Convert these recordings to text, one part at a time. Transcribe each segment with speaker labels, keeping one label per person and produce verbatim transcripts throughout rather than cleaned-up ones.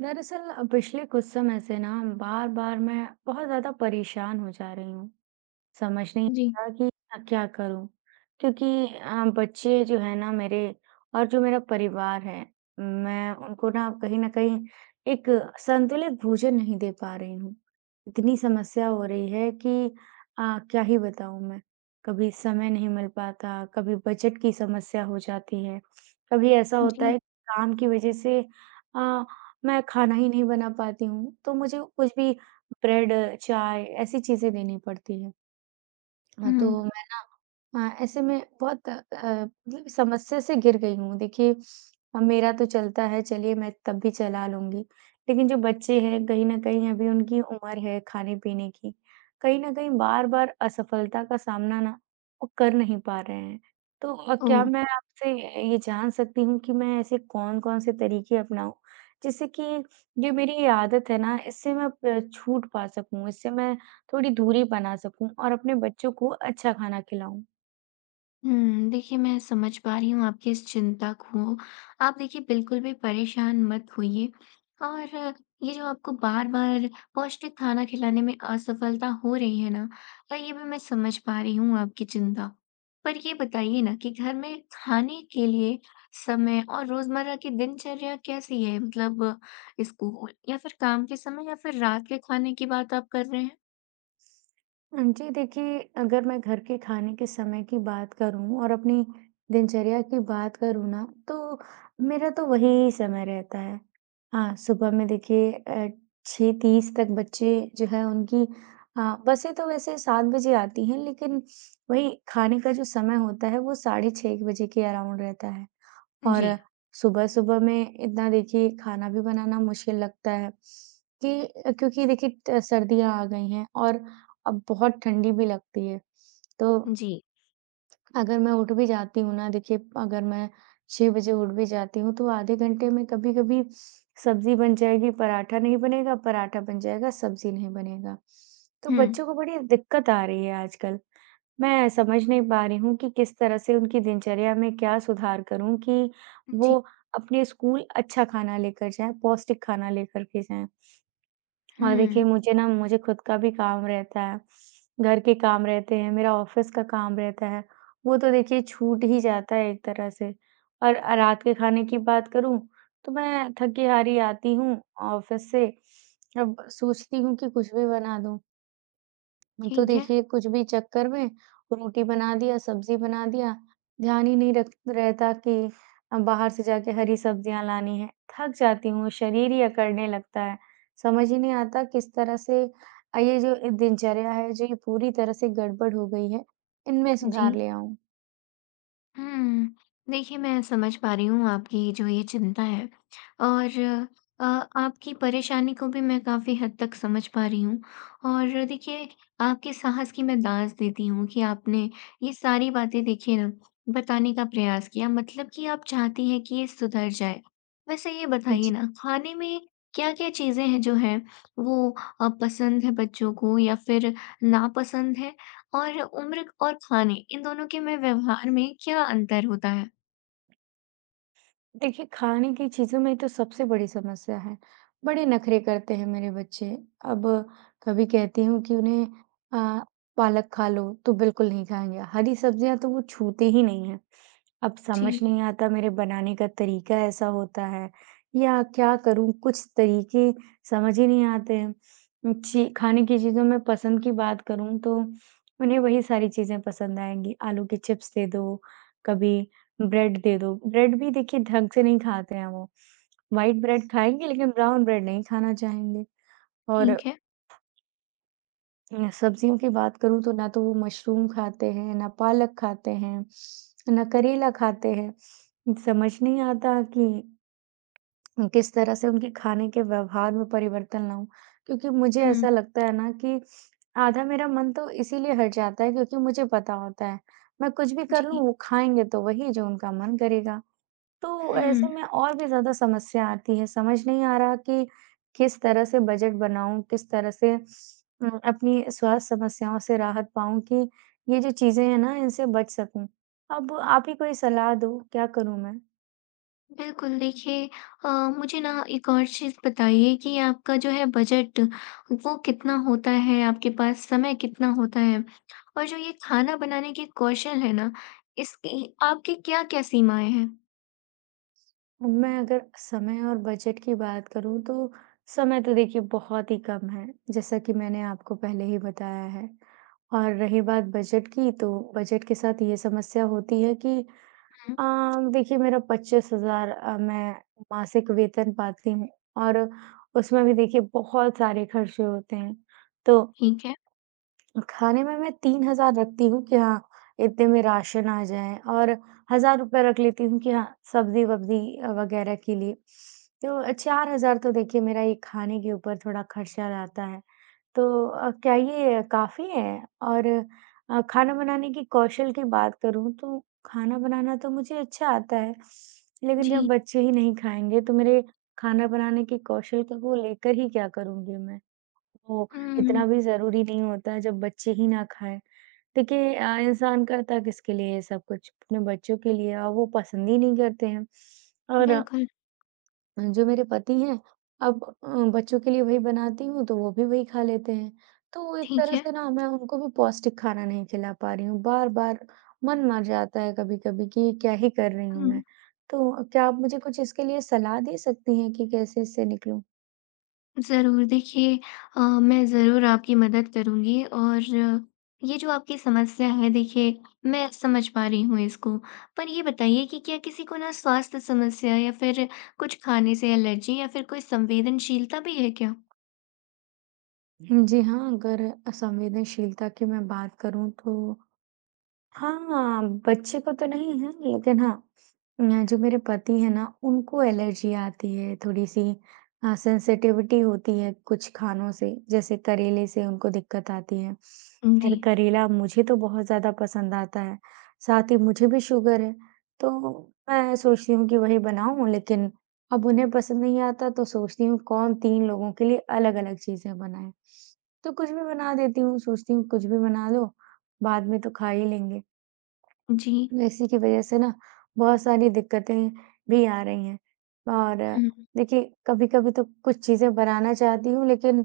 Speaker 1: दरअसल पिछले कुछ समय से ना बार बार मैं बहुत ज्यादा परेशान हो जा रही हूँ समझ नहीं
Speaker 2: जी,
Speaker 1: आता कि मैं क्या करूँ? क्योंकि अ, बच्चे जो हैं ना मेरे और जो मेरा परिवार है, मैं उनको ना कहीं न कहीं एक संतुलित भोजन नहीं दे पा रही हूँ। इतनी समस्या हो रही है कि अ, क्या ही बताऊँ मैं? कभी समय नहीं मिल पाता, कभी बजट की समस्या हो जाती है, कभी ऐसा होता
Speaker 2: जी।
Speaker 1: है कि काम की वजह से अ, मैं खाना ही नहीं बना पाती हूँ, तो मुझे कुछ भी ब्रेड, चाय ऐसी चीज़ें देनी पड़ती हैं। हाँ,
Speaker 2: हुँ।
Speaker 1: तो मैं ना अ, ऐसे में बहुत अ, मतलब समस्या से घिर गई हूँ। देखिए, अ, मेरा तो चलता है चलिए मैं तब भी चला लूँगी। लेकिन जो बच्चे हैं कहीं न कहीं अभी उनकी उम्र है खाने-पीने की। कहीं न कहीं बार-बार असफलता का सामना ना वो कर नहीं पा रहे हैं। तो अ,
Speaker 2: ओह!
Speaker 1: क्या मैं आपसे ये जान सकती हूँ कि मैं ऐसे कौन-कौन से तरीके अपनाऊँ जिससे कि जो मेरी ये आदत है ना इससे मैं प छूट पा सकूँ, इससे मैं थोड़ी दूरी बना सकूं और अपने बच्चों को अच्छा खाना खिलाऊं?
Speaker 2: हुँ, देखिए मैं समझ पा रही हूँ आपकी इस चिंता को। आप देखिए बिल्कुल भी परेशान मत होइए और अ, ये जो आपको बार-बार पौष्टिक खाना खिलाने में असफलता हो रही है ना, अ, ये भी मैं समझ पा रही हूँ आपकी चिंता। पर ये बताइए ना कि घर में खाने के लिए समय और रोज़मर्रा की दिनचर्या कैसी है? मतलब अ, स्कूल या फिर काम के समय या फिर रात के खाने की बात आप कर रहे हैं?
Speaker 1: जी देखिए, अगर मैं घर के खाने के समय की बात करूं और अपनी दिनचर्या की बात करूं ना तो मेरा तो वही समय रहता है। हाँ, सुबह में देखिए साढ़े छह तक बच्चे जो है उनकी अ, बसें तो वैसे सात बजे आती हैं लेकिन वही खाने का जो समय होता है वो साढ़े छह बजे के अराउंड रहता है।
Speaker 2: जी,
Speaker 1: और सुबह-सुबह में इतना देखिए खाना भी बनाना मुश्किल लगता है कि अ, क्योंकि देखिए त सर्दियाँ आ गई हैं और अब बहुत ठंडी भी लगती है। तो
Speaker 2: जी।
Speaker 1: अगर मैं उठ भी जाती हूँ ना देखिए अगर मैं छह बजे उठ भी जाती हूँ तो आधे घंटे में कभी-कभी सब्ज़ी बन जाएगी, पराठा नहीं बनेगा, पराठा बन जाएगा, सब्ज़ी नहीं बनेगा। तो
Speaker 2: हुँ,
Speaker 1: बच्चों को बड़ी दिक्कत आ रही है आजकल। मैं समझ नहीं पा रही हूँ कि किस तरह से उनकी दिनचर्या में क्या सुधार करूँ कि
Speaker 2: जी।
Speaker 1: वो अपने स्कूल अच्छा खाना लेकर जाएँ, पौष्टिक खाना लेकर के जाएँ। और
Speaker 2: हुँ,
Speaker 1: देखिए मुझे ना मुझे खुद का भी काम रहता है, घर के काम रहते हैं, मेरा ऑफ़िस का काम रहता है, वो तो देखिए छूट ही जाता है एक तरह से। और अ, रात के खाने की बात करूँ तो मैं थकी हारी आती हूँ ऑफ़िस से, अब सोचती हूँ कि कुछ भी बना दूँ तो
Speaker 2: ठीक है।
Speaker 1: देखिए कुछ भी चक्कर में रोटी बना दिया, सब्जी बना दिया, ध्यान ही नहीं रख रहता कि अ, बाहर से जाके हरी सब्जियाँ लानी है। थक जाती हूँ, शरीर ही अकड़ने लगता है। समझ ही नहीं आता किस तरह से अ, ये जो दिनचर्या है, जो ये पूरी तरह से गड़बड़ हो गई है, इनमें
Speaker 2: जी।
Speaker 1: सुधार ले आऊँ।
Speaker 2: हुँ, देखिए मैं समझ पा रही हूँ आपकी जो ये चिंता है और अ, आपकी परेशानी को भी मैं काफ़ी हद तक समझ पा रही हूँ और देखिए आपके साहस की मैं दाँत देती हूँ कि आपने ये सारी बातें देखिए ना बताने का प्रयास किया मतलब कि आप चाहती हैं कि ये सुधर जाए। वैसे ये बताइए
Speaker 1: जी।
Speaker 2: ना खाने में क्या-क्या चीज़ें हैं जो हैं वो अ, पसंद है बच्चों को या फिर नापसंद है? और उम्र और खाने इन दोनों के में व्यवहार में क्या अंतर होता है?
Speaker 1: देखिए, खाने की चीज़ों में तो सबसे बड़ी समस्या है। बड़े नखरे करते हैं मेरे बच्चे। अब कभी कहती हूँ कि उन्हें अ, पालक खा लो, तो बिल्कुल नहीं खाएँगे। हरी सब्जियाँ तो वो छूते ही नहीं हैं। अब
Speaker 2: जी,
Speaker 1: समझ नहीं आता मेरे बनाने का तरीका ऐसा होता है या क्या करूँ? कुछ तरीके समझ ही नहीं आते हैं। ची खाने की चीज़ों में पसंद की बात करूँ तो उन्हें वही सारी चीज़ें पसंद आएँगी। आलू के चिप्स दे दो, कभी ब्रेड दे दो। ब्रेड भी देखिए ढंग से नहीं खाते हैं वो। व्हाइट ब्रेड खाएँगे लेकिन ब्राउन ब्रेड नहीं खाना चाहेंगे। और
Speaker 2: ठीक है।
Speaker 1: अ, सब्जियों की बात करूँ तो ना तो वो मशरूम खाते हैं, ना पालक खाते हैं, ना करेला खाते हैं। समझ नहीं आता कि किस तरह से उनके खाने के व्यवहार में परिवर्तन लाऊँ? क्योंकि मुझे
Speaker 2: हुँ,
Speaker 1: ऐसा लगता है ना कि आधा मेरा मन तो इसीलिए हट जाता है क्योंकि मुझे पता होता है, मैं कुछ भी कर लूँ
Speaker 2: जी।
Speaker 1: वो खाएँगे तो वही जो उनका मन करेगा। तो ऐसे
Speaker 2: हुँ,
Speaker 1: में और भी ज़्यादा समस्या आती है, समझ नहीं आ रहा कि किस तरह से बजट बनाऊँ, किस तरह से उम, अपनी स्वास्थ्य समस्याओं से राहत पाऊँ कि ये जो चीज़ें हैं ना, इनसे बच सकूँ। अब आप ही कोई सलाह दो, क्या करूँ मैं?
Speaker 2: बिल्कुल देखिए अ, मुझे ना एक और चीज़ बताइए कि आपका जो है बजट वो कितना होता है? आपके पास समय कितना होता है? और जो ये खाना बनाने के कौशल है ना, इसकी आपकी क्या-क्या सीमाएँ हैं?
Speaker 1: मैं अगर समय और बजट की बात करूँ, तो समय तो देखिए बहुत ही कम है, जैसा कि मैंने आपको पहले ही बताया है और रही बात बजट की, तो बजट के साथ ये समस्या होती है कि
Speaker 2: हुँ,
Speaker 1: अ, देखिए मेरा पच्चीस हज़ार अ, मैं मासिक वेतन पाती हूँ और उसमें भी देखिए बहुत सारे खर्चे होते हैं। तो
Speaker 2: ठीक है।
Speaker 1: खाने में मैं तीन हज़ार रखती हूँ कि हाँ, इतने में राशन आ जाए और एक हज़ार रुपए रख लेती हूँ कि हाँ, सब्ज़ी-वब्ज़ी अ, वगैरह के लिए। तो चार हज़ार तो देखिए मेरा ये खाने के ऊपर थोड़ा खर्चा रहता है। तो अ, क्या ये काफ़ी है? और अ, खाना बनाने की कौशल की बात करूँ तो खाना बनाना तो मुझे अच्छा आता है, लेकिन
Speaker 2: जी।
Speaker 1: जब बच्चे ही नहीं खाएँगे तो मेरे खाना बनाने के कौशल को लेकर ही क्या करूँगी मैं? ओह!
Speaker 2: हुँ,
Speaker 1: इतना भी ज़रूरी नहीं होता है जब बच्चे ही ना खाएँ। देखिए अ, इंसान करता किसके लिए ये सब कुछ? अपने बच्चों के लिए और वो पसंद ही नहीं करते हैं। और अ,
Speaker 2: बिल्कुल,
Speaker 1: जो मेरे पति हैं, अब अ, बच्चों के लिए वही बनाती हूँ तो वो भी वही खा लेते हैं। तो एक
Speaker 2: ठीक
Speaker 1: तरह
Speaker 2: है।
Speaker 1: से ना मैं उनको भी पौष्टिक खाना नहीं खिला पा रही हूँ। बार-बार मन मर जाता है कभी-कभी कि ये क्या ही कर रही हूँ
Speaker 2: हुँ।
Speaker 1: मैं। तो क्या आप मुझे कुछ इसके लिए सलाह दे सकती हैं कि कैसे इससे निकलूँ?
Speaker 2: ज़रूर। देखिए अ, मैं ज़रूर आपकी मदद करूँगी और ये जो आपकी समस्या है देखिए, मैं समझ पा रही हूँ इसको। पर ये बताइए कि क्या किसी को ना स्वास्थ्य समस्या या फिर कुछ खाने से एलर्जी या फिर कोई संवेदनशीलता भी है क्या?
Speaker 1: जी हाँ, अगर संवेदनशीलता की मैं बात करूँ तो हाँ, बच्चे को तो नहीं है लेकिन हाँ, न जो मेरे पति हैं ना उनको एलर्जी आती है थोड़ी-सी अ, सेंसिटिविटी होती है कुछ खानों से, जैसे करेले से उनको दिक्कत आती है।
Speaker 2: जी,
Speaker 1: खैर करेला मुझे तो बहुत ज़्यादा पसंद आता है, साथ ही मुझे भी शुगर है, तो मैं सोचती हूँ कि वही बनाऊँ लेकिन अब उन्हें पसंद नहीं आता तो सोचती हूँ कौन तीन लोगों के लिए अलग-अलग चीज़ें बनाए। तो कुछ भी बना देती हूँ, सोचती हूँ कुछ भी बना लो, बाद में तो खा ही लेंगे।
Speaker 2: जी।
Speaker 1: इसी की वजह से ना बहुत सारी दिक्कतें भी आ रही हैं। और
Speaker 2: हुँ,
Speaker 1: देखिए, कभी-कभी तो कुछ चीज़ें बनाना चाहती हूँ, लेकिन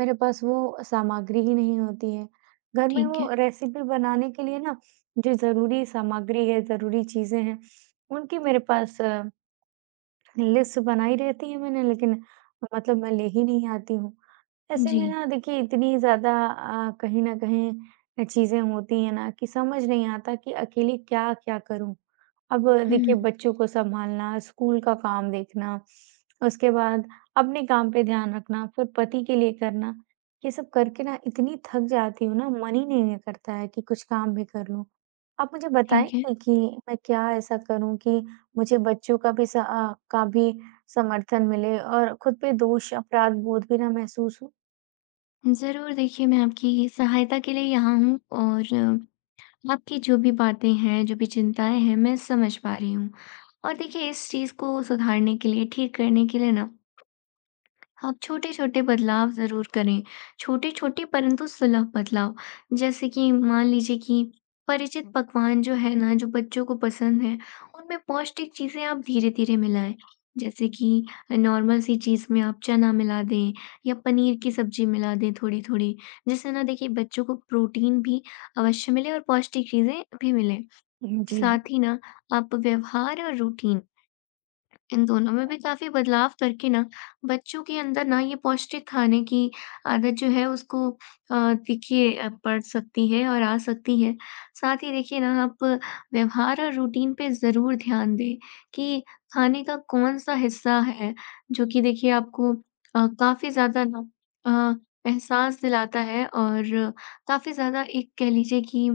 Speaker 1: मेरे पास वो सामग्री ही नहीं होती है। घर में
Speaker 2: ठीक है।
Speaker 1: वो रेसिपी बनाने के लिए ना, जो ज़रूरी सामग्री है, ज़रूरी चीज़ें हैं, उनकी मेरे पास लिस्ट बनाई रहती है मैंने लेकिन मतलब मैं ले ही नहीं आती हूँ। ऐसे
Speaker 2: जी।
Speaker 1: में ना देखिए इतनी ज़्यादा अ, कहीं न कहीं चीज़ें होती हैं ना कि समझ नहीं आता कि अकेले क्या-क्या करूँ? अब देखिए
Speaker 2: हुँ,
Speaker 1: बच्चों को सँभालना, स्कूल का काम देखना, उसके बाद अपने काम पे ध्यान रखना, फिर पति के लिए करना, ये सब करके ना इतनी थक जाती हूँ ना मन ही नहीं करता है कि कुछ काम भी कर लूँ। आप मुझे
Speaker 2: ठीक है।
Speaker 1: बताएँगे कि मैं क्या ऐसा करूँ कि मुझे बच्चों का भी स अ, का भी समर्थन मिले और खुद पे दोष, अपराध बोध भी ना महसूस हो।
Speaker 2: ज़रूर देखिए मैं आपकी सहायता के लिए यहाँ हूँ और आपकी जो भी बातें हैं, जो भी चिंताएँ हैं, मैं समझ पा रही हूँ। और देखिए इस चीज़ को सुधारने के लिए, ठीक करने के लिए ना आप छोटे छोटे बदलाव जरूर करें, छोटे छोटे परंतु सुलभ बदलाव। जैसे कि मान लीजिए कि परिचित पकवान जो है ना जो बच्चों को पसंद है, उनमें पौष्टिक चीजें आप धीरे धीरे मिलाएं। जैसे कि नॉर्मल सी चीज में आप चना मिला दें या पनीर की सब्जी मिला दें थोड़ी थोड़ी, जिससे ना देखिए बच्चों को प्रोटीन भी अवश्य मिले और पौष्टिक चीजें भी मिले।
Speaker 1: हुँ, जी।
Speaker 2: साथ ही ना आप व्यवहार और रूटीन इन दोनों में भी काफ़ी बदलाव करके ना बच्चों के अंदर ना ये पौष्टिक खाने की आदत जो है उसको अ, देखिए अ, पड़ सकती है और आ सकती है। साथ ही देखिए ना आप व्यवहार और रूटीन पे ज़रूर ध्यान दें कि खाने का कौन-सा हिस्सा है जो कि देखिए आपको अ, काफ़ी ज़्यादा ना अ, एहसास दिलाता है और काफ़ी ज़्यादा एक कह लीजिए कि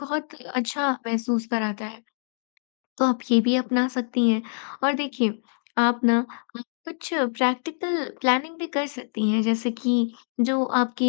Speaker 2: बहुत अच्छा महसूस कराता है। तो आप ये भी अपना सकती हैं। और देखिए आप ना अ, कुछ प्रैक्टिकल प्लानिंग भी कर सकती हैं। जैसे कि जो आपकी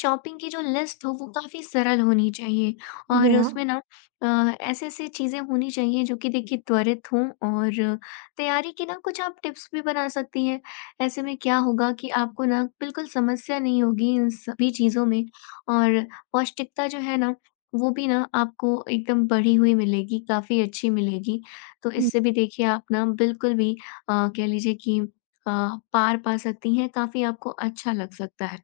Speaker 2: शॉपिंग की जो लिस्ट हो वो काफ़ी सरल होनी चाहिए और
Speaker 1: जी हाँ।
Speaker 2: उसमें ना अ, ऐसे ऐसे चीज़ें होनी चाहिए जो कि देखिए त्वरित हों और तैयारी की ना कुछ आप टिप्स भी बना सकती हैं। ऐसे में क्या होगा कि आपको ना बिल्कुल समस्या नहीं होगी इन सभी चीज़ों में और पौष्टिकता जो है ना वो भी ना आपको एकदम बढ़ी हुई मिलेगी, काफ़ी अच्छी मिलेगी। तो
Speaker 1: हुँ,
Speaker 2: इससे भी देखिए आप ना बिल्कुल भी अ, कह लीजिए कि अ, पार पा सकती हैं, काफ़ी आपको अच्छा लग सकता है।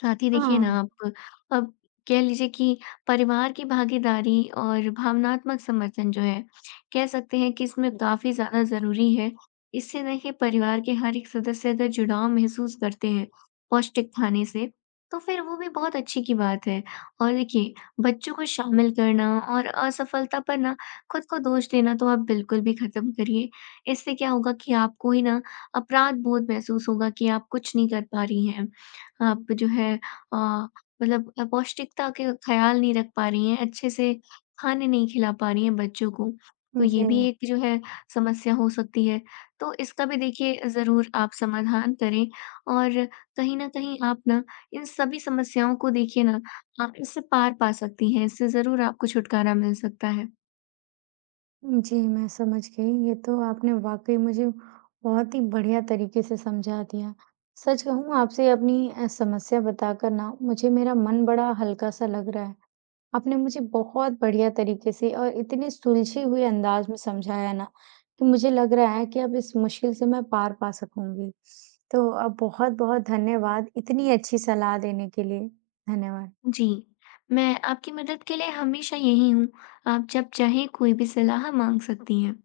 Speaker 2: साथ ही देखिए ना
Speaker 1: हाँ।
Speaker 2: आप अब कह लीजिए कि परिवार की भागीदारी और भावनात्मक समर्थन जो है, कह सकते हैं कि इसमें काफी ज्यादा जरूरी है। इससे देखिए परिवार के हर एक सदस्य अगर जुड़ाव महसूस करते हैं पौष्टिक खाने से, तो फिर वो भी बहुत अच्छी की बात है। और देखिए बच्चों को शामिल करना और असफलता पर ना खुद को दोष देना तो आप बिल्कुल भी खत्म करिए। इससे क्या होगा कि आपको ही ना अपराध बोध महसूस होगा कि आप कुछ नहीं कर पा रही हैं, आप जो है अ, मतलब अ, पौष्टिकता के ख़्याल नहीं रख पा रही हैं, अच्छे से खाने नहीं खिला पा रही हैं बच्चों को। तो
Speaker 1: जी,
Speaker 2: ये भी एक जो है समस्या हो सकती है। तो इसका भी देखिए ज़रूर आप समाधान करें और कहीं न कहीं आप ना इन सभी समस्याओं को देखिए ना आप इससे पार पा सकती हैं, इससे ज़रूर आपको छुटकारा मिल सकता है।
Speaker 1: जी, मैं समझ गई। ये तो आपने वाक़ई मुझे बहुत ही बढ़िया तरीके से समझा दिया। सच कहूँ आपसे अपनी अ, समस्या बताकर ना मुझे मेरा मन बड़ा हल्का-सा लग रहा है। आपने मुझे बहुत बढ़िया तरीके से और इतने सुलझे हुए अंदाज में समझाया ना कि मुझे लग रहा है कि अब इस मुश्किल से मैं पार पा सकूंगी। तो अब बहुत बहुत धन्यवाद इतनी अच्छी सलाह देने के लिए। धन्यवाद।
Speaker 2: जी, मैं आपकी मदद के लिए हमेशा यहीं हूँ। आप जब चाहें कोई भी सलाह माँग सकती हैं।